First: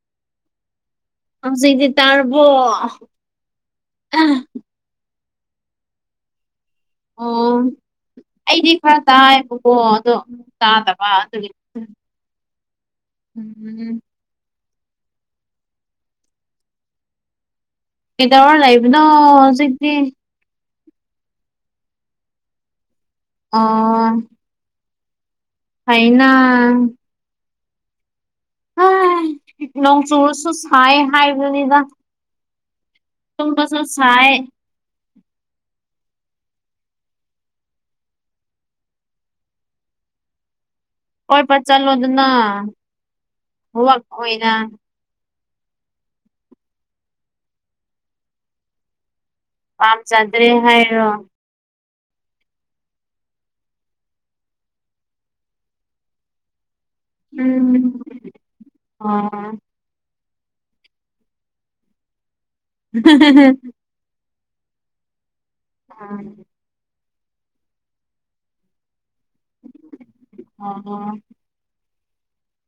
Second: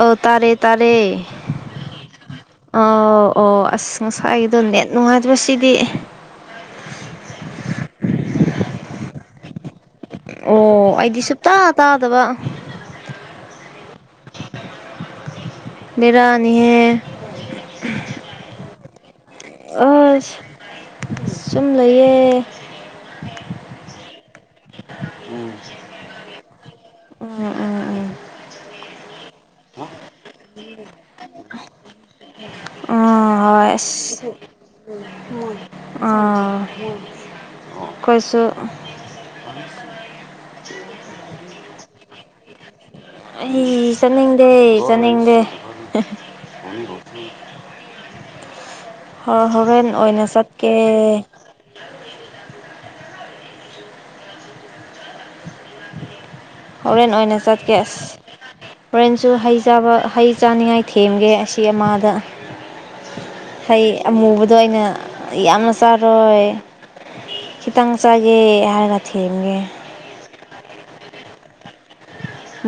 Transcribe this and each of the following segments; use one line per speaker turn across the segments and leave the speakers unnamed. ꯑ ꯇꯥꯔꯦ ꯇꯥꯔꯦ
ꯍꯧꯖꯤꯛꯇꯤ ꯇꯥꯔꯕꯣ
ꯑꯣ ꯑꯣ ꯑꯁ ꯉꯁꯥꯏꯒꯤꯗꯣ ꯅꯦꯠ ꯅꯨꯡꯉꯥꯏꯇ꯭ꯔꯣ ꯁꯤꯗꯤ
ꯑꯣ ꯑꯩꯗꯤ ꯈꯔ ꯇꯥꯏꯕꯀꯣ ꯑꯗꯣ ꯑꯃꯨꯛ
ꯑꯣ
ꯇꯥꯗꯕ
ꯑꯩꯗꯤ
ꯑꯗꯨꯒꯤ
ꯁꯨꯛꯇꯥ ꯇꯥꯗꯕ
ꯎꯝ
ꯕꯦꯔꯥꯅꯤꯍꯦ
ꯀꯩꯗꯧꯔ ꯂꯩꯕꯅꯣ ꯍꯧꯖꯤꯛꯇꯤ
ꯑꯁ ꯁꯨꯝ ꯂꯩꯌꯦ
ꯑ
ꯎꯝ
ꯐꯩꯅ
ꯎꯝ
ꯅꯣꯡ ꯆꯨꯨꯔꯁꯨ ꯁꯥꯏ ꯍꯥꯏꯕꯗꯅꯤꯗ
ꯑ ꯍꯣꯏ
ꯁꯥꯏ
ꯑꯥ ꯀꯣꯏꯁꯨ [unintelligible]
ꯀꯣꯏꯕ ꯆꯠꯂꯣꯗꯅ
ꯑꯩ
ꯋꯥꯛ ꯑꯣꯏꯅ
ꯆꯠꯅꯤꯡꯗꯦ ꯆꯠꯅꯤꯡꯗꯦ [unintelligible] ꯍꯣ ꯍꯣꯔꯦꯟ ꯑꯣꯏꯅ
ꯄꯥꯝꯖꯗ꯭ꯔꯦ
ꯆꯠꯀꯦ
ꯍꯥꯏꯔꯣ
ꯍꯣꯔꯦꯟ ꯑꯣꯏꯅ ꯆꯠꯀꯦ
ꯎꯝ
ꯑꯁ ꯍꯣꯔꯦꯟꯁꯨ
ꯑꯣ
ꯍꯩ ꯆꯥꯕ ꯍꯩ ꯆꯥꯅꯤꯡꯉꯥꯏ ꯊꯦꯝꯒꯦ ꯑꯁꯤ ꯑꯃꯥꯗ ꯍꯩ ꯑꯃꯨꯕꯗꯣ ꯑꯩꯅ ꯌꯥꯝꯅ ꯆꯥꯔꯣꯏ ꯈꯤꯇꯥꯡ ꯆꯒꯦ ꯍꯥꯏꯔꯒꯊꯦꯝꯒꯦ
ꯑꯣ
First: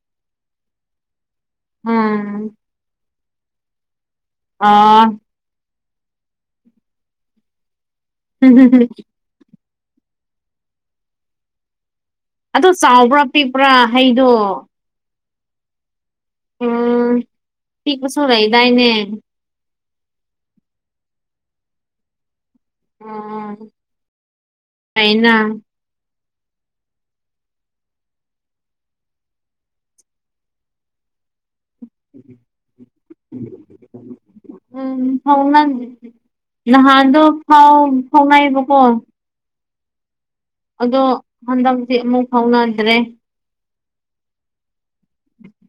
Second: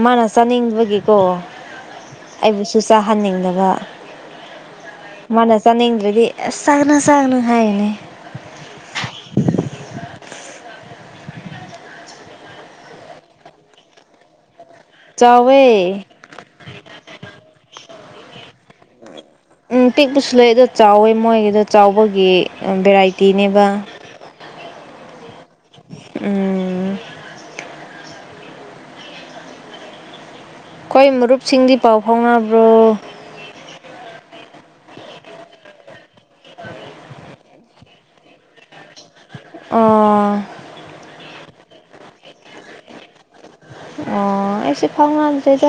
ꯃꯥꯅ ꯆꯥꯅꯤꯡꯕꯒꯤꯀꯣ
ꯎꯝ
ꯑꯩꯕꯨꯁꯨ ꯆꯥꯍꯟꯅꯤꯡꯗꯕ
ꯑꯥ
ꯃꯥꯅ ꯆꯥꯅꯤꯡꯗ꯭ꯔꯗꯤ ꯑꯁ ꯆꯥꯛꯅꯨ ꯆꯥꯛꯅꯨ ꯍꯥꯏꯅꯦ
[unintelligible] ꯑꯗꯣ ꯆꯥꯎꯕ꯭ꯔꯥ ꯄꯤꯛꯄ꯭ꯔꯥ ꯍꯩꯗꯣ
ꯆꯥꯎꯋꯦ
ꯎꯝ ꯄꯤꯛꯄꯥꯁꯨ ꯂꯩꯗꯥꯏꯅꯦ
ꯎꯝ ꯄꯤꯛꯄꯁꯨ ꯂꯩ ꯑꯗꯣ ꯆꯥꯎꯋꯦ ꯃꯣꯏꯒꯤꯗꯣ ꯆꯥꯎꯕꯒꯤ ꯚꯦꯔꯥꯏꯇꯤꯅꯦꯕ
ꯍꯥꯏꯅ
ꯎꯝ ꯈꯣꯏ ꯃꯔꯨꯞꯁꯤꯡꯗꯤ ꯄꯥꯎ ꯐꯥꯎꯅꯕ꯭ꯔꯣ
ꯎꯝ ꯍꯉ ꯅꯍꯥꯟꯗꯣ ꯍꯥꯎ ꯍꯥꯎꯅꯥꯏꯔꯤꯕ ꯀꯣ
ꯑꯣ
ꯑꯗꯣ ꯍꯟꯗꯛꯇꯤ ꯑꯃꯨꯛ ꯐꯥꯎꯅꯗ꯭ꯔꯦ
ꯑꯣ ꯑꯩꯁꯨ ꯈꯥꯎꯉꯗ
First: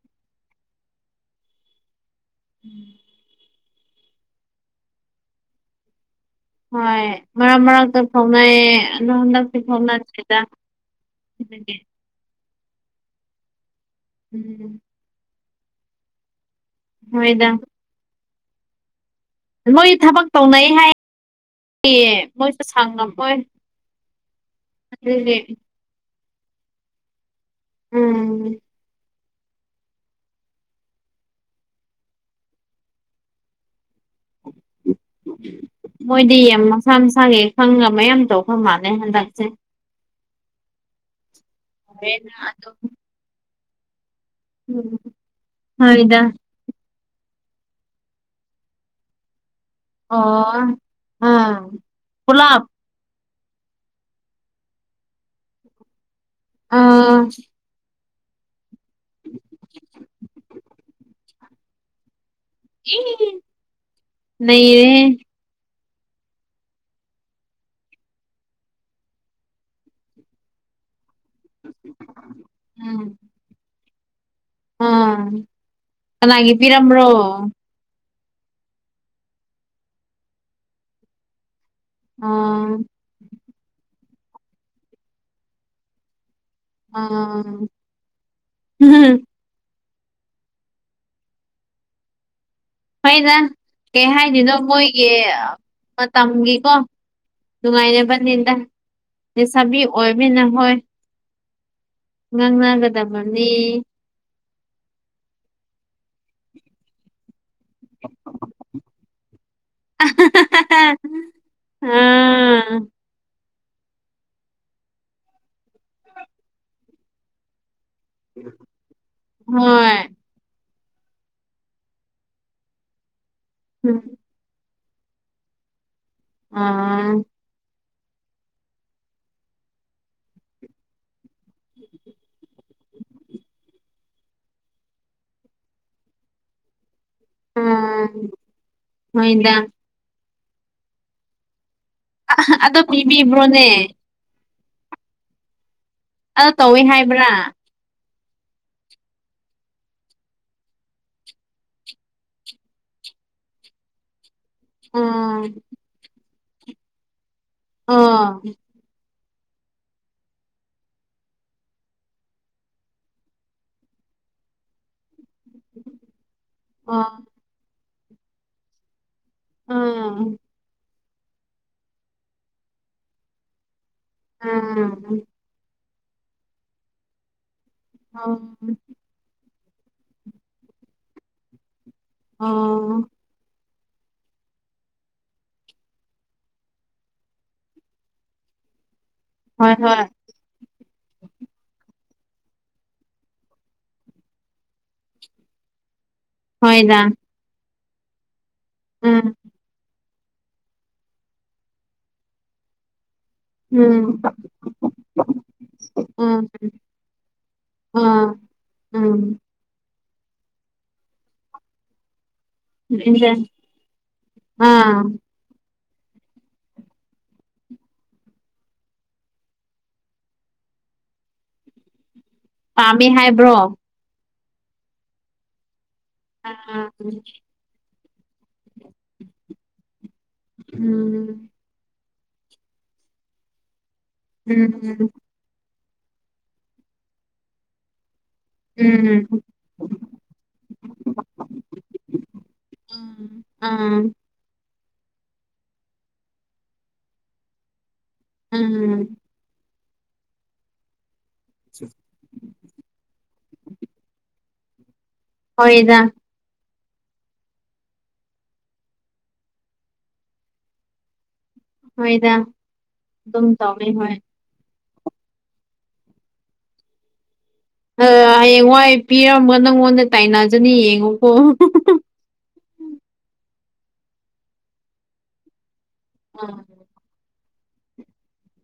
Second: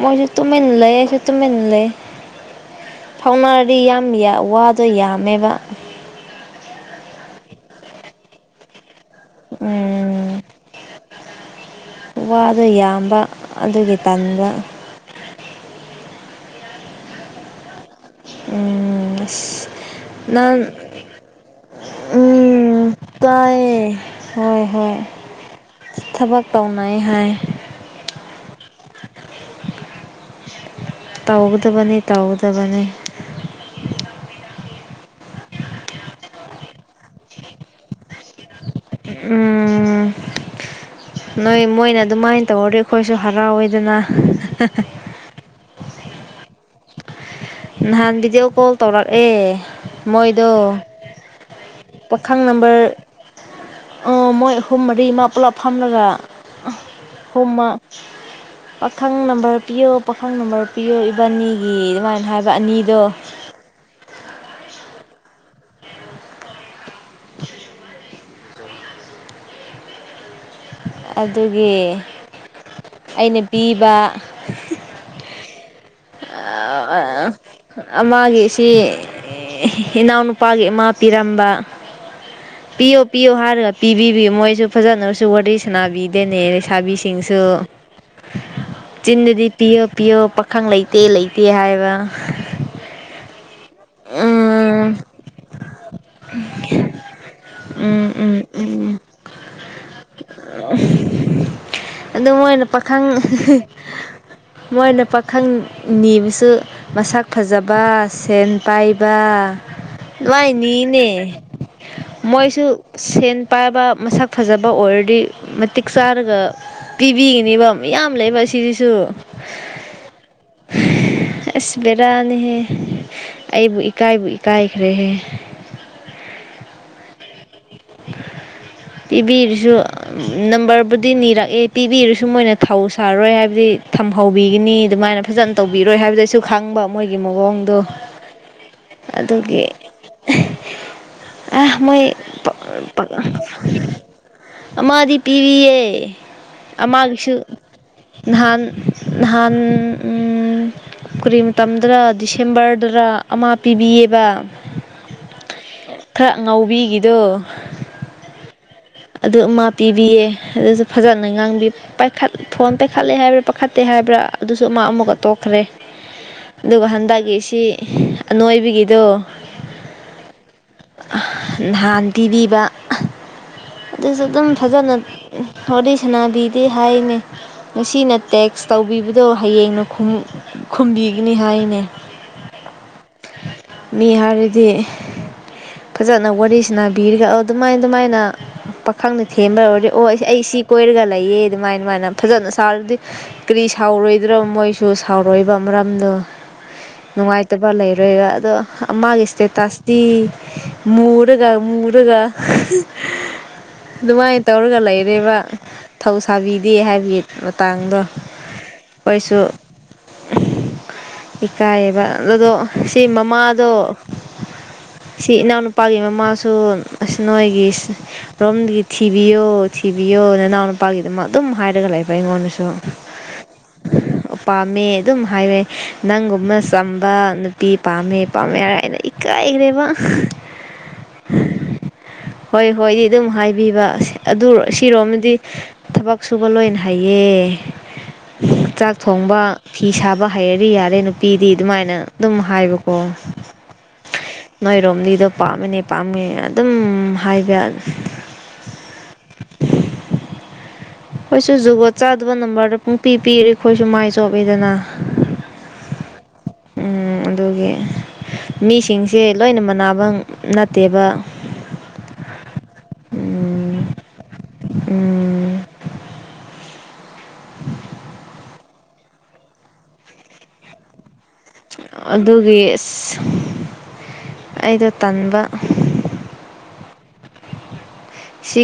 ꯃꯣꯏꯁꯨ ꯇꯨꯃꯤꯟꯅꯥ ꯂꯩꯥꯏꯌꯦ ꯑꯩꯁꯨ ꯇꯨꯃꯤꯟꯅꯥ ꯂꯩꯌꯦ꯫
[inaudible]
ꯐꯥꯎꯅꯔꯗꯤ ꯌꯥꯝ ꯋꯥꯗꯣ ꯌꯥꯝꯃꯦꯕ
ꯍꯣꯏ ꯃꯔꯛ ꯃꯔꯛꯇ ꯐꯥꯎꯅꯩꯌꯦ ꯫ ꯍ
ꯎꯝ
ꯐꯥꯎꯅꯆꯦꯗ
ꯋꯥꯗꯣ ꯌꯥꯝꯕ ꯑꯗꯨꯒꯤ ꯇꯟꯕꯥ
ꯎꯝ ꯍꯣꯏꯗ
ꯎꯝ ꯑꯁ
ꯃꯣꯏ ꯊꯕꯛ
ꯅꯪ
ꯇꯧꯅꯩ ꯍꯥꯏ ꯑꯦ ꯃꯣꯏꯁꯨ
ꯎꯝ
ꯁꯪꯉꯝꯃꯣꯏ
ꯇꯥꯏꯌꯦ ꯍꯣꯏ ꯍꯣꯏ
ꯑꯗꯨꯒꯤ
ꯊꯕꯛ ꯇꯧꯅꯩ ꯍꯥꯏ
ꯎꯝ
ꯇꯧꯒꯗꯕꯅꯤ ꯇꯧꯒꯗꯕꯅꯤ꯫
ꯃꯣꯏꯗꯤ ꯌꯥꯝ ꯃꯁꯥ ꯃꯁꯥꯒꯤ ꯈꯪꯅ ꯃꯌꯥꯝ ꯇꯧꯕꯥ ꯃꯥꯜꯂꯦ ꯍꯟꯗꯛꯁꯦ꯫
ꯎꯝ ꯅꯣꯏ ꯃꯣꯏꯅ
ꯍꯣꯔꯦꯟ
ꯑꯗꯨꯃꯥꯏꯅ
ꯑꯗꯨꯝ
ꯇꯧꯔꯗꯤ ꯑꯩꯈꯣꯏꯁꯨ ꯍꯔꯥꯎꯋꯤꯗꯅꯥ
ꯎꯝ ꯍꯣꯏꯗ
ꯅꯍꯥꯟ ꯚꯤꯗꯤꯑꯣ ꯀꯣꯜ ꯇꯧꯔꯛꯑꯦ ꯃꯣꯏꯗ
ꯑꯣ ꯑꯥ
ꯄꯥꯈꯪ
ꯄꯨꯂꯞ
ꯅꯝꯕꯔ ꯑꯣ ꯃꯣꯏ ꯍꯣ ꯔꯤꯃꯥ ꯄꯨꯂꯞ ꯐꯝꯂꯒ
ꯑꯥ
ꯍꯣꯃ ꯄꯥꯈꯪ ꯅꯝꯕꯔ ꯄꯤꯌꯣ ꯄꯥꯈꯪ ꯅꯝꯕꯔ ꯄꯤꯌꯣ ꯏꯕꯥꯅꯤꯒꯤ ꯑꯗꯨꯃꯥꯏꯅ ꯍꯥꯏꯕ ꯑꯅꯤꯗꯣ
ꯅꯩꯔꯦꯍꯦ
[inaudible] ꯑꯗꯨꯒꯤ
ꯎꯝ
ꯑꯩꯅ ꯄꯤꯕ
ꯑꯥ ꯀꯅꯥꯒꯤ ꯄꯤꯔꯝꯕ꯭ꯔꯣ?
ꯑꯃꯒꯤꯁꯤ ꯏꯅꯥꯎꯅꯨꯄꯥꯒꯤ ꯑꯃꯥ ꯄꯤꯔꯝꯕ
ꯑꯥ
ꯄꯤꯌꯣ ꯄꯤꯌꯣ ꯍꯥꯏꯔꯒ ꯄꯤꯕꯤꯕꯤ ꯃꯣꯏꯁꯨ ꯐꯖꯅꯁꯨ ꯋꯥꯔꯤ ꯁꯅꯥꯕꯤꯗꯦꯅꯦ꯫ ꯥꯁꯕꯤꯁꯤꯡꯁꯨ
ꯑꯥ
ꯆꯤꯟꯗꯗꯤ ꯄꯤꯌꯣ ꯄꯤꯌꯣ ꯄꯥꯈꯪ ꯂꯩꯇꯦ ꯂꯩꯇꯦ ꯍꯥꯏꯕ
ꯍꯣꯏꯅ ꯀꯩ ꯍꯥꯏꯗꯣꯏꯅꯣ
ꯎꯝ
ꯃꯣꯏꯒꯤ ꯃꯇꯝꯒꯤꯀꯣ
ꯎꯝ ꯎꯝ
ꯅꯨꯡꯉꯥꯏꯅꯕꯅꯤꯗ
ꯎꯝ
ꯅꯤꯁꯥꯕꯤ ꯑꯣꯏꯕꯅ ꯃꯣꯏ
ꯑꯗꯨ ꯃꯣꯏꯅ ꯄꯥꯈꯪ
ꯉꯥꯡꯅꯒꯗꯕꯅꯤ
ꯃꯣꯏꯅ ꯄꯥꯈꯪ ꯅꯤꯕꯁꯨ ꯃꯁꯛ ꯐꯖꯕ ꯁꯦꯟ ꯄꯥꯏꯕ ꯂꯋꯥꯏꯅꯤ ꯃꯣꯏꯁꯨ
ꯑꯥ
ꯁꯦꯟ ꯄꯥꯏꯕ ꯃꯁꯛ ꯐꯖꯕ ꯑꯣꯏꯔꯗꯤ ꯃꯇꯤꯛ ꯆꯥꯔꯒ ꯄꯤꯕꯤꯅꯤꯕ ꯃꯌꯥꯝ ꯂꯩꯕ ꯑꯁꯤꯁꯤꯁꯨ
ꯍꯣꯏ
ꯑꯁ ꯕꯦꯔꯥꯅꯤꯍꯦ ꯑꯩꯕꯨ ꯏꯀꯥꯏꯕꯤ ꯇꯥꯏꯈꯔꯦꯍꯦ
ꯎꯝ
ꯄꯤꯕꯤꯔꯤꯁꯨ ꯅꯝꯕꯔꯕꯨꯗꯤ ꯅꯤꯔꯛ ꯑꯦ ꯄꯤꯕꯤꯔꯨꯁꯨ ꯃꯣꯏꯅ ꯊꯧ ꯁꯥꯔꯣꯏ ꯍꯥꯏꯕꯗꯤ ꯊꯝꯍꯧꯕꯤꯒꯅꯤ ꯑꯗꯨꯃꯥꯏꯅ ꯐꯖꯅ ꯇꯧꯕꯤꯔꯣꯏ ꯍꯥꯏꯕꯗ ꯑꯩꯁꯨ ꯈꯪꯕ ꯃꯣꯏꯒꯤ ꯃꯑꯣꯡꯗꯣ
ꯑꯥ ꯍꯣꯏꯗ
ꯑꯗꯨꯒꯤ ꯑꯥ ꯃꯣꯏ
ꯑꯗꯣ ꯄꯤꯕꯤꯕ꯭ꯔꯣꯅꯦ
[unintelligible] ꯑꯃꯗꯤ ꯄꯤꯔꯤꯌꯦ
ꯑꯗꯣ ꯇꯧꯋꯦ ꯍꯥꯏꯕ꯭ꯔꯥ
ꯑꯃꯒꯤꯁꯨ ꯅꯍꯥꯟ ꯅꯍꯥꯟ ꯎꯝ ꯀꯔꯤ ꯃꯇꯝꯗꯔꯥ ꯗꯤꯁꯦꯝꯕꯔꯗꯔꯥ ꯑꯃ ꯄꯤꯕꯤꯌꯦꯕ
ꯑꯣ
ꯈꯔ ꯉꯥꯎꯕꯤꯒꯤꯗꯣ
ꯑꯥ
ꯑꯗꯨ ꯑꯃ ꯄꯤꯕꯤꯌꯦ ꯑꯗꯨꯁꯨ ꯐꯖꯅ ꯉꯥꯡꯕꯤ ꯥꯄꯥꯏꯈꯠ ꯐꯣꯟ ꯄꯥꯏꯈꯠꯂꯦ ꯍꯥꯏꯕ꯭ꯔꯥ ꯄꯥꯏꯈꯠꯇꯦ ꯍꯥꯏꯕ꯭ꯔꯥ ꯑꯗꯨꯁꯨ ꯑꯃ ꯑꯃꯒ ꯇꯣꯛꯈ꯭ꯔꯦ ꯑꯗꯨꯒ ꯍꯟꯗꯛꯒꯤꯁꯤ ꯑꯅꯣꯏꯕꯒꯤꯗꯣ ꯅꯍꯥꯟ ꯄꯤꯕꯤꯕ ꯑꯗꯨꯁꯨ ꯑꯗꯨꯝ ꯐꯖꯅ ꯋꯥꯔꯤ ꯁꯥꯟꯅꯥꯕꯤꯗꯦ ꯍꯥꯏꯅꯦ ꯉꯁꯤꯅ ꯇꯦꯛꯁ ꯇꯧꯕꯤꯕꯗꯣ ꯍꯌꯦꯡꯅ ꯈꯨꯝ ꯈꯨꯝꯕꯤꯒꯅꯤ ꯍꯥꯏꯅꯦ
ꯑꯣ
ꯃꯤ ꯍꯥꯏꯔꯗꯤ ꯐꯖꯅ ꯋꯥꯔꯤ ꯁꯤꯅꯥꯕꯤꯔꯒ ꯑꯗꯨꯃꯥꯏ ꯑꯗꯨꯃꯥꯏꯅ ꯄꯥꯈꯪꯗ ꯊꯦꯝꯕ
ꯍꯣꯏ
ꯑꯣꯏꯔꯗꯤ ꯑꯣ
ꯍꯣꯏ
ꯑꯩ ꯑꯩꯁꯤ ꯀꯣꯏꯔꯒ ꯂꯩꯌꯦ ꯑꯗꯨꯃꯥꯏ ꯑꯗꯨꯃꯥꯏꯅ ꯐꯖꯅ ꯁꯥꯔꯗꯤ ꯀꯔꯤ ꯁꯥꯎꯔꯣꯏꯗ꯭ꯔꯣ ꯃꯣꯏꯁꯨ ꯁꯥꯎꯔꯣꯏꯕ ꯃꯔꯝꯗꯣ
ꯍꯣꯏꯗꯥ
ꯅꯨꯡꯉꯥꯏꯇꯕ ꯂꯩꯔꯦꯔꯥ ꯑꯗꯣ ꯃꯥꯒꯤ ꯏꯁꯇꯦꯇꯥꯁ ꯇꯤ ꯃꯨꯔꯒ ꯃꯨꯔꯒ
ꯎꯝ
ꯑꯗꯨꯃꯥꯏ ꯇꯧꯔꯒ ꯂꯩꯔꯦꯕ
ꯎꯝ
ꯊꯧꯁꯥꯕꯤꯗꯦ ꯍꯥꯏꯕꯒꯤ ꯃꯇꯥꯡꯗꯣ
ꯑ ꯎꯝ
ꯑꯩꯈꯣꯏꯁꯨ ꯏꯀꯥꯏꯌꯦꯕ ꯑꯗꯨꯗꯣ ꯁꯤ ꯃꯃꯥꯗꯣ
ꯑꯥ
ꯁꯤ ꯏꯅꯥꯎꯅꯨꯄꯥꯒꯤ ꯃꯃꯥꯁꯨ ꯑꯁ ꯅꯣꯏꯒꯤ ꯔꯣꯝꯗꯒꯤ ꯊꯤꯕꯤꯌꯣ ꯊꯤꯕꯤꯌꯣ ꯅꯅꯥꯎ ꯅꯨꯄꯥꯒꯤꯗꯃꯛ ꯑꯗꯨꯝ ꯍꯥꯏꯔꯒ ꯂꯩꯕ ꯑꯩꯉꯣꯟꯗꯁꯨ
ꯄꯥꯝꯃꯦ ꯍꯥꯏꯕ꯭ꯔꯣ
ꯄꯥꯝꯃꯦ ꯑꯗꯨꯝ ꯍꯥꯏꯋꯦ ꯅꯪꯒꯨꯝꯅ ꯆꯝꯕ
ꯎꯝ
ꯅꯨꯄꯤ ꯄꯥꯝꯃꯦ ꯄꯥꯝꯃꯦ ꯍꯥꯏꯔꯥ ꯑꯩꯅ ꯏꯀꯥꯏꯒ꯭ꯔꯦꯕ
ꯎꯝ
ꯍꯣꯏ ꯍꯣꯏꯗꯤ ꯑꯗꯨꯝ ꯍꯥꯏꯕꯤꯕ ꯑꯗꯨ
ꯎꯝ ꯎꯝ
ꯁꯤꯔꯣꯝꯗꯗꯤ ꯊꯕꯛ ꯁꯨꯕ ꯂꯣꯏꯅ ꯍꯩꯌꯦ ꯆꯥꯛ ꯊꯣꯡꯕ ꯐꯤ ꯁꯥꯕ ꯍꯩꯔꯗꯤ ꯌꯥꯔꯦ ꯅꯨꯄꯤꯗꯤ ꯑꯗꯨꯃꯥꯏꯅ ꯑꯗꯨꯝ ꯍꯥꯏꯕꯀꯣ
ꯑꯝ
ꯅꯣꯏꯔꯣꯝꯗꯤꯗꯣ ꯄꯥꯝꯃꯤꯅꯦ ꯄꯥꯝꯃꯤ ꯑꯗꯨꯝ ꯍꯥꯏꯕ
ꯎꯝ
ꯑꯩꯈꯣꯏꯁꯨ ꯖꯨꯕꯣꯠ ꯆꯥꯗꯕ ꯅꯝꯕꯔꯗ ꯄꯨꯡ ꯄꯤ ꯄꯤꯔꯤ ꯑꯩꯈꯣꯏꯁꯨ ꯃꯥꯏ ꯆꯣꯞꯂꯤꯗꯅ
ꯍꯣꯏꯗ
ꯎꯝ ꯑꯗꯨꯒꯤ ꯃꯤꯁꯤꯡꯁꯦ ꯂꯣꯏꯅ ꯃꯅꯥꯕꯪ ꯅꯠꯇꯦꯕ
ꯍꯣꯏꯗ ꯑꯗꯨꯝ
ꯎꯝ
ꯇꯧꯔꯦ ꯍꯣꯏ
ꯎꯝ
ꯍꯌꯦꯡꯋꯥꯏ ꯄꯤꯔꯝꯒ ꯅꯪꯉꯣꯟꯗ ꯇꯥꯏꯅꯖꯅꯤ ꯌꯦꯡꯉꯣꯀꯣ
ꯑꯗꯨꯒꯤ ꯑꯁ ꯑꯩꯗꯣ ꯇꯟꯕꯥ
ꯎꯝ
ꯁꯤ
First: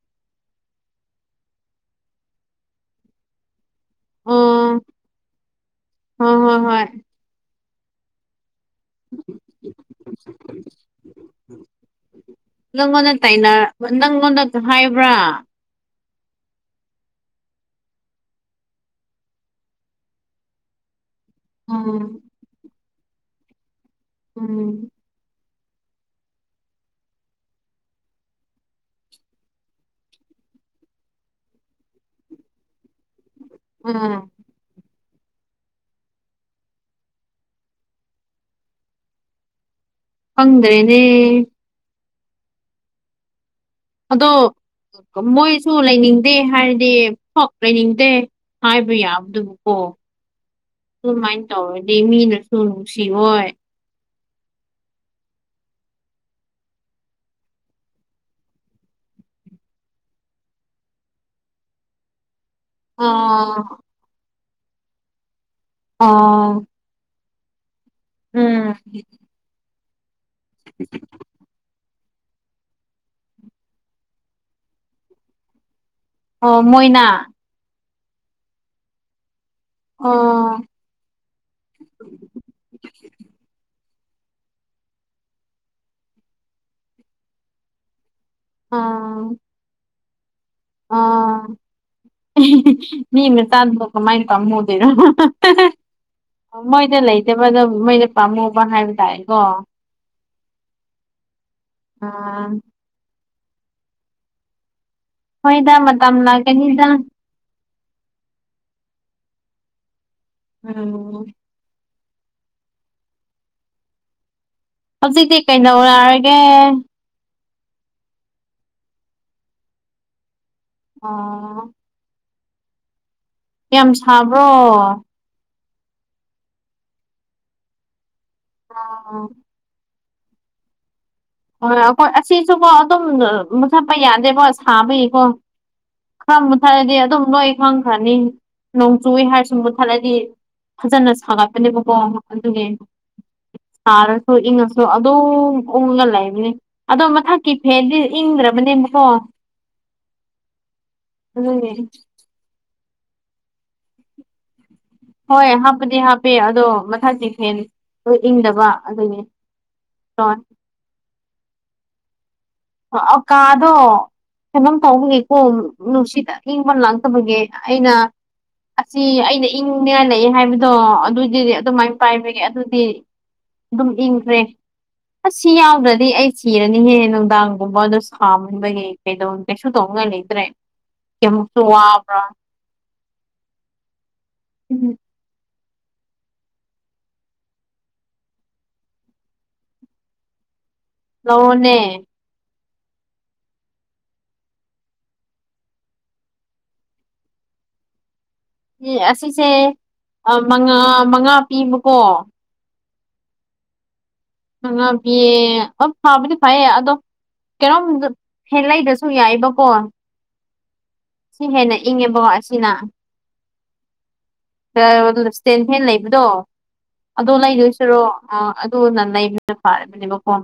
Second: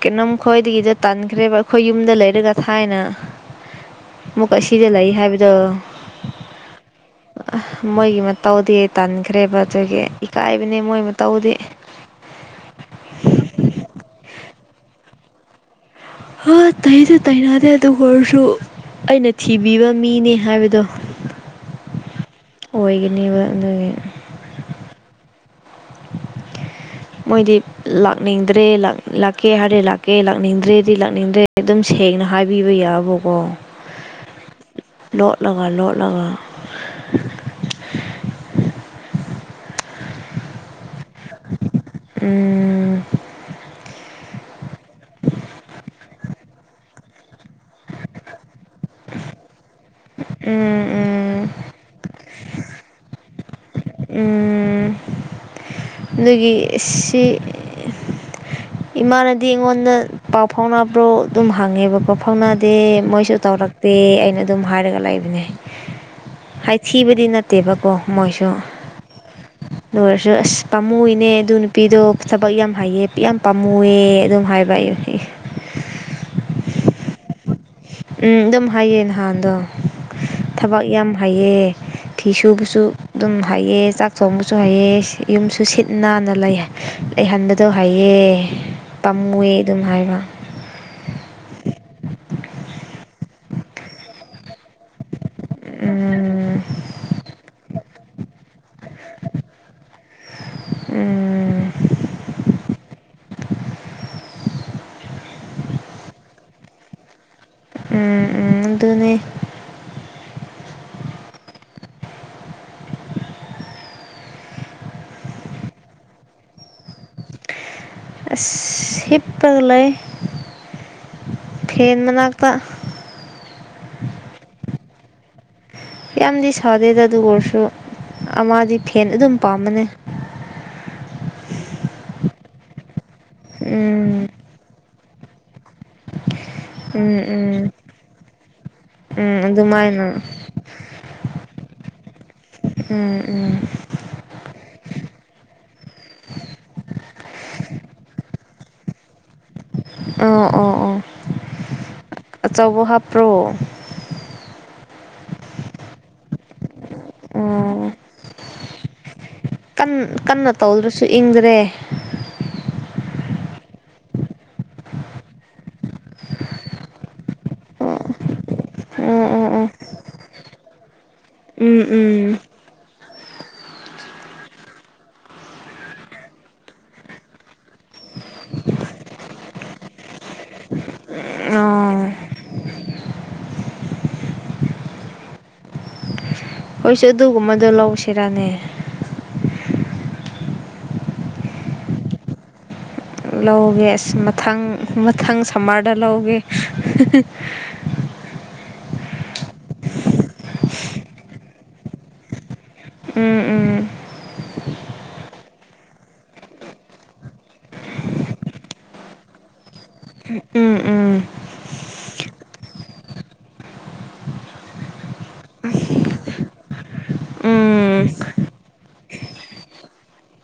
ꯀꯩꯅꯣꯝ ꯈꯣꯏꯗꯒꯤꯗ ꯇꯥꯟꯈ꯭ꯔꯦꯕ ꯑꯩꯈꯣꯏ ꯌꯨꯝꯗ ꯂꯩꯔꯒ ꯊꯥꯏꯅ
[inaudible]
ꯑꯃꯨꯛꯀꯥ ꯑꯁꯤꯗ ꯂꯩ ꯍꯥꯏꯕꯗꯣ
ꯍꯣꯏ ꯍꯣꯏ ꯍꯣꯏ
ꯑꯥ ꯃꯣꯏꯒꯤ ꯃꯇꯧꯗꯤ ꯇꯥꯟꯈ꯭ꯔꯦꯕ ꯑꯗꯨꯒꯤ ꯏꯀꯥꯏꯕꯅꯦ ꯃꯣꯏ ꯃꯇꯧꯗꯤ
ꯅꯪꯉꯣꯟꯗ ꯇꯥꯏꯅ ꯅꯪꯉꯣꯟꯗ ꯍꯥꯏꯕ꯭ꯔꯥ
ꯍꯣꯏ ꯇꯥꯏꯗꯤ ꯇꯥꯏꯅꯗꯦ ꯑꯗꯨ ꯑꯣꯏꯔꯁꯨ ꯑꯩꯅ ꯊꯤꯕꯤꯕ ꯃꯤꯅꯦ ꯍꯥꯏꯕꯗꯣ
ꯎꯝ
ꯑꯣꯏꯒꯅꯦꯕ ꯅꯣꯏꯒꯤ
ꯎꯝ
ꯃꯣꯏꯗꯤ ꯂꯥꯛꯅꯤꯡꯗ꯭ꯔꯦ ꯂꯥꯛꯀꯦ ꯍꯥꯏꯔꯦ ꯂꯥꯛꯀꯦ ꯂꯥꯛꯅꯤꯡꯗ꯭ꯔꯦꯗꯤ ꯂꯥꯛꯅꯤꯡꯗ꯭ꯔꯦ ꯑꯗꯨꯝ ꯁꯦꯡꯅ ꯍꯥꯏꯕꯤꯕ ꯌꯥꯕꯀꯣ
ꯎꯝ
ꯂꯣꯠꯂꯒ ꯂꯣꯠꯂꯒ
ꯐꯪꯗ꯭ꯔꯦꯅꯦ
ꯎꯝ
ꯑꯗꯣ ꯃꯣꯏꯁꯨ ꯂꯩꯅꯤꯡꯗꯦ ꯍꯥꯏꯔꯗꯤ ꯐꯛ ꯂꯩꯅꯤꯡꯗꯦ ꯍꯥꯏꯕ ꯌꯥꯕꯗꯨꯕꯨ ꯀꯣ
ꯎꯝ ꯎꯝ
ꯑꯗꯨꯃꯥꯏꯅ ꯇꯧꯔꯗꯤ ꯃꯤꯅꯁꯨ ꯅꯨꯡꯁꯤꯔꯣꯏ
ꯎꯝ ꯅꯣꯏꯒꯤ ꯁꯤ ꯏꯃꯥꯅꯗꯤ ꯑꯩꯉꯣꯟꯗ ꯄꯥꯎ ꯐꯥꯎꯅꯕ꯭ꯔꯣ ꯑꯗꯨꯝ ꯍꯥꯡꯉꯦꯕ ꯀꯣ ꯐꯥꯎꯅꯗꯦ ꯃꯣꯏꯁꯨ
ꯑꯣ
ꯇꯧꯔꯛꯇꯦ ꯑꯩꯅ ꯑꯗꯨꯝ ꯍꯥꯏꯔꯒ ꯂꯩꯕꯅꯦ
ꯑꯥ
ꯍꯥꯏꯊꯤꯕꯗꯤ ꯅꯠꯇꯦꯕꯀꯣ ꯃꯣꯏꯁꯨ
ꯎꯝ
ꯑꯗꯨ ꯑꯣꯏꯔꯁꯨ ꯑꯁ ꯄꯥꯝꯃꯨꯏꯅꯦ ꯑꯗꯨ ꯅꯨꯄꯤꯗꯣ ꯊꯕꯛ ꯌꯥꯝ ꯍꯩꯌꯦ ꯌꯥꯝ ꯄꯥꯝꯃꯨꯑꯦ ꯑꯗꯨꯝ ꯍꯥꯏꯕ ꯑꯩꯅ
ꯑꯣ ꯃꯣꯏꯅꯥ
ꯎꯝ ꯑꯗꯨꯝ ꯍꯥꯏꯌꯦ ꯅꯍꯥꯟꯗꯣ
ꯑꯣ
ꯊꯕꯛ ꯌꯥꯝ ꯍꯩꯑꯦ ꯐꯤ ꯁꯨꯕꯁꯨ ꯑꯗꯨꯝ ꯍꯩꯑꯦ ꯆꯥꯛ ꯊꯣꯡꯕꯁꯨ ꯍꯩꯑꯦ ꯌꯨꯝꯁꯨ ꯁꯤꯠ ꯅꯥꯟꯅ ꯂꯩ ꯂꯩꯍꯟꯕꯗꯣ ꯍꯩꯑꯦ ꯄꯥꯝꯃꯨꯋꯦ ꯑꯗꯨꯝ ꯍꯥꯏꯕ
ꯑ ꯃꯤ ꯇꯥꯗ ꯂ ꯃꯥꯥꯏꯟ ꯈꯝ ꯃꯗꯔꯣ
ꯎꯝ
ꯃꯣꯏꯗ ꯂꯩꯇꯕꯗꯣ ꯃꯣꯏꯗ ꯄꯥꯝꯃꯨꯕ ꯍꯥꯏꯕ ꯇꯥꯔꯦꯀꯣ
ꯎꯝ
ꯑꯥ ꯍꯣꯏꯗ ꯃꯇꯝ ꯂꯥꯛꯀꯅꯤꯗ
ꯎꯝ ꯎꯝ ꯑꯦꯗꯅꯦ
ꯎꯝ ꯍꯧꯖꯤꯛꯇꯤ ꯀꯩꯅꯧꯔꯥꯛꯔꯒꯦ
ꯑꯁ ꯁꯤꯞꯄꯒꯂ ꯂꯩ
ꯑꯣ
ꯐꯦꯟ ꯃꯅꯥꯛꯇꯥ
ꯌꯥꯝ ꯁꯥꯕ꯭ꯔꯣ
ꯌꯥꯝꯗꯤ ꯁꯥꯗꯦꯗ ꯑꯗꯨ ꯑꯣꯏꯔꯁꯨ ꯑꯃꯗꯤꯗꯤ ꯐꯦꯟ ꯑꯗꯨꯝ ꯄꯥꯝꯕꯅꯦ
ꯍꯣꯏ ꯑꯩꯈꯣꯏ ꯑꯁꯤꯁꯨꯕꯣ ꯑꯗꯨꯝ ꯃꯨꯊꯠꯄ
ꯎꯝ
ꯌꯥꯗꯦꯕꯣ ꯁꯥꯕꯒꯤꯀꯣ ꯈꯪ ꯃꯨꯠꯊꯠꯂꯗꯤ
ꯎꯝ
ꯑꯗꯨꯝ ꯅꯣꯏ
ꯎꯝ
ꯈꯪꯈ꯭ꯔꯅꯤ ꯅꯣꯡ ꯆꯨꯏ
ꯎꯝ
ꯍꯥꯏꯔꯁꯨ
ꯑꯗꯨꯃꯥꯏꯅ
ꯃꯨꯠꯊꯠꯂꯗꯤ ꯐꯖꯅ ꯁꯥꯒꯠꯄꯅꯦꯕꯀꯣ ꯑꯗꯨꯒꯤ
ꯎꯝ ꯎꯝ
ꯇꯥꯔꯁꯨꯣ ꯏꯅꯁꯣ ꯑꯗꯣ ꯎꯉ ꯂꯩꯦ ꯑꯗꯣ ꯃꯊꯛꯀꯤ ꯐꯦꯟꯗꯤ ꯏꯪꯗ꯭ꯔꯕꯅꯦꯕꯀꯣ
ꯑꯣ ꯑꯣ ꯑꯣ
ꯑꯗꯨꯒꯤ
ꯑꯆꯧꯕ ꯍꯥꯞꯄ꯭ꯔꯣ
ꯍꯣꯏ ꯍꯥꯞꯄꯗꯤ ꯍꯥꯞꯄꯤꯦ ꯑꯗꯣ ꯃꯊꯛꯁ ꯍꯦꯟ
ꯑꯣ
ꯏꯪꯗꯕ ꯑꯗꯨꯅꯦ
ꯀꯟꯅ ꯇꯧꯗ꯭ꯔꯁꯨ ꯏꯪꯗ꯭ꯔꯦ
ꯀꯥꯗꯣ ꯀꯩꯅꯣꯝ ꯇꯧꯕꯈꯤꯒꯦꯀꯣ ꯅꯨꯡꯁꯤꯠꯇ ꯑꯏꯪꯕ ꯂꯥꯛꯇꯕꯒꯤ
ꯎꯝ
ꯑꯩꯅ ꯑꯁꯤ ꯑꯩꯅ
ꯎꯝ ꯎꯝ
ꯏꯪꯅꯤꯡꯉꯜꯂꯛꯑꯦ ꯍꯥꯏꯕꯗꯣ ꯑꯗꯨꯗꯤ
ꯎꯝ
ꯑꯗꯨꯃꯥꯏꯅ
ꯎꯝ
ꯄꯥꯏꯕꯒꯦ ꯑꯗꯨꯗꯤ ꯑꯗꯨꯝ ꯏꯪꯈ꯭ꯔꯦ ꯑꯁ ꯁꯤ ꯌꯥꯎꯗ꯭ꯔꯗꯤ ꯑꯩ ꯁꯤꯔꯅꯤꯍꯦ ꯅꯨꯡꯗꯥꯡ ꯒꯨꯝꯕꯗꯣ ꯁꯃꯟꯕꯒꯤꯩ ꯀꯩꯁꯨ ꯇꯧꯉ ꯂꯩꯇ꯭ꯔꯦ ꯀꯩꯃꯨꯛꯁꯨ
ꯑꯥ
ꯋꯥꯕ꯭ꯔꯥ
[inaudible]
ꯎꯝ
ꯑꯩꯏꯁꯨ ꯑꯗꯨꯒꯨꯝꯕꯗꯣ ꯂꯧꯁꯤꯔꯅꯦ
ꯅꯣꯅꯦ
ꯂꯧꯒꯦ ꯑꯁ ꯃꯊꯪ ꯃꯊꯪ ꯁꯝꯃꯔꯗ ꯂꯧꯒꯦ
ꯑꯁꯤꯁꯦ ꯃꯉꯥ ꯃꯉꯥ ꯄꯤꯕꯀꯣ
ꯎꯝ ꯎꯝ
ꯉꯉꯥꯕꯤꯌꯦ ꯑꯞ ꯐꯥꯕꯗꯤ ꯐꯩꯌꯦ ꯑꯗꯣ ꯀꯩꯅꯣꯝ ꯍꯦꯜꯂꯩꯗꯁꯨ ꯌꯥꯏꯕꯀꯣ
ꯎꯝ ꯎꯝ
ꯁꯤ ꯍꯦꯟꯅ ꯏꯪꯉꯦꯕꯀ ꯑꯁꯤꯅ ꯁꯇꯦꯟ ꯐꯦꯟ ꯂꯩꯕꯗꯣ ꯑꯗꯣ
ꯎꯝ
ꯂꯩꯗꯣꯏꯁꯤꯔꯣ ꯑꯗꯨ ꯅ ꯂꯩꯕꯅ ꯐꯥꯔꯤꯕꯅꯦꯕ ꯐꯣꯟ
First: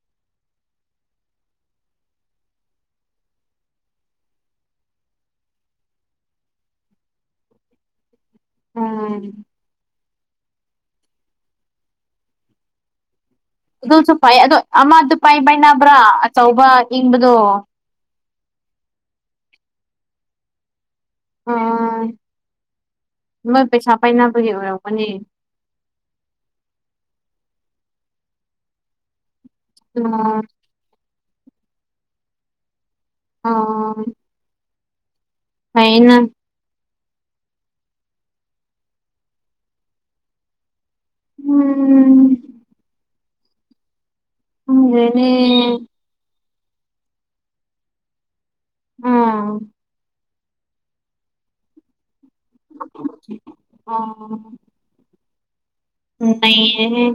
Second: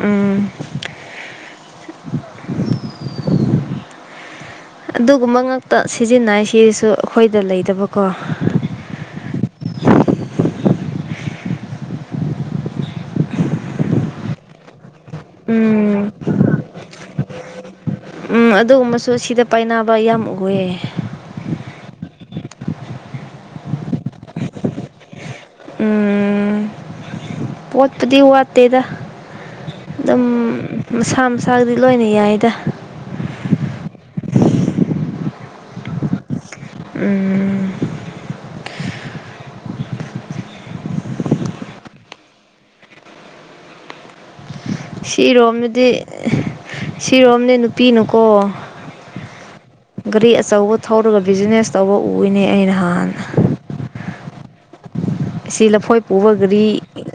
ꯎꯝ ꯑꯗꯨꯒꯨꯝꯕ ꯉꯥꯛꯇ ꯁꯤꯖꯤꯟꯅꯩ ꯁꯤꯁꯨ ꯑꯩꯈꯣꯏꯗ ꯂꯩꯗꯕꯀꯣ
ꯎꯝ ꯑꯗꯨꯁꯨ ꯐꯥꯏ ꯑꯗꯣ ꯑꯃꯗꯨ ꯄꯥꯏ ꯄꯥꯏꯅꯕ꯭ꯔꯥ
ꯎꯝ
ꯑꯆꯧꯕ ꯏꯪꯕꯗꯣ
ꯎꯝ ꯑꯗꯨꯒꯨꯝꯕꯁꯨ ꯁꯤꯗ ꯄꯥꯏꯅꯕ ꯌꯥꯝ ꯎꯑꯌꯦ
ꯑꯣ ꯃꯣꯏ ꯄꯩꯁꯥ ꯄꯥꯏꯅꯕꯒꯤ ꯑꯣꯏꯔꯛꯄꯅꯤ
ꯎꯝ ꯄꯣꯠꯄꯨꯗꯤ ꯋꯥꯠꯇꯦꯗꯥ ꯑꯗꯨꯝ
ꯑꯣ
ꯃꯁꯥ ꯃꯁꯥꯒꯤꯗꯤ ꯂꯣꯏꯅ ꯌꯥꯏꯗ
ꯑ ꯑꯩꯅꯥ
ꯎꯝ
ꯎꯝ ꯈꯪꯗ꯭ꯔꯦꯅꯦ
ꯁꯤꯔꯣꯝꯅꯗꯤ ꯁꯤꯔꯣꯝꯅꯦ ꯅꯨꯄꯤꯅꯨꯀꯣ
ꯎꯝ
ꯒꯥꯔꯤ ꯑꯆꯧꯕ ꯊꯧꯔꯒ ꯕꯤꯖꯤꯅꯦꯁ ꯇꯧꯕ ꯎꯏꯅꯦ ꯑꯩꯅ ꯍꯍꯥꯟꯅ
ꯑꯣ
ꯁꯤ ꯂꯐꯣꯏ ꯄꯨꯕ ꯒꯔꯤ
ꯅꯩꯔꯦꯍꯦ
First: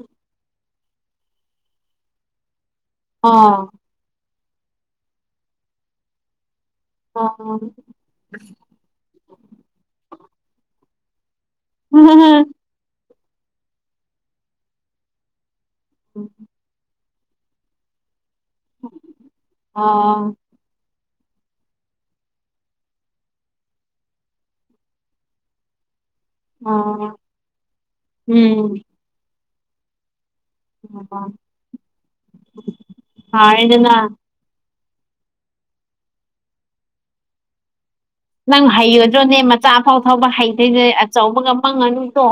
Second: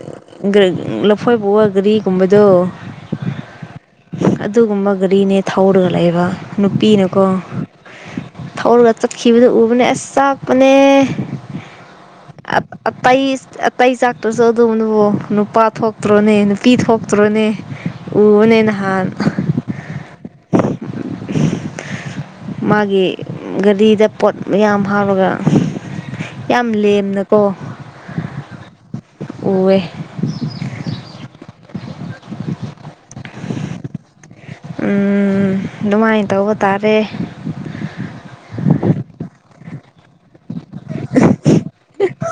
ꯂꯐꯣꯏ ꯄꯨꯕ ꯒꯔꯤꯒꯨꯝꯕꯗꯣ
ꯑꯣ
ꯑꯗꯨꯒꯨꯝꯕ ꯒꯥꯔꯤꯅꯦ ꯊꯧꯔꯒ ꯂꯩꯕ ꯅꯨꯄꯤꯅꯀꯣ
ꯑꯣ
ꯊꯧꯔꯒ ꯆꯠꯈꯤꯕꯗꯣ ꯎꯕꯅꯦ ꯑꯁ ꯆꯥꯛꯄꯅꯦ
ꯎꯝꯝ
ꯇꯩꯇꯩ ꯆꯥꯛꯇ꯭ꯔꯁꯨ ꯑꯗꯨꯧꯕꯅꯕꯣ ꯅꯨꯄꯥ ꯊꯣꯛꯇ꯭ꯔꯣꯅꯦ ꯄꯤꯊꯣꯛꯇ꯭ꯔꯣꯅꯦ ꯎꯕꯅꯦ ꯅꯍꯥꯟ
ꯑ
ꯃꯥꯒꯤ ꯒꯥꯔꯤꯗ ꯄꯣꯠ ꯃꯌꯥꯝ ꯍꯥꯞꯄꯒ ꯌꯥꯝ
ꯑꯣ
ꯂꯦꯝꯅꯀꯣ
ꯎꯝ
ꯎꯑꯦ
[unintelligible]
ꯎꯝ ꯗꯨꯃꯥꯏꯅ ꯇꯧꯕ ꯇꯥꯔꯦ
ꯅꯪ ꯍꯩꯔꯗꯨꯗꯤ ꯃꯆꯥꯐꯥꯎꯕ ꯊꯥꯎꯕ ꯍꯩꯇꯦꯅꯦ ꯑꯆꯧꯕꯒ ꯃꯪꯉꯅꯨ ꯇꯣꯛꯑꯣ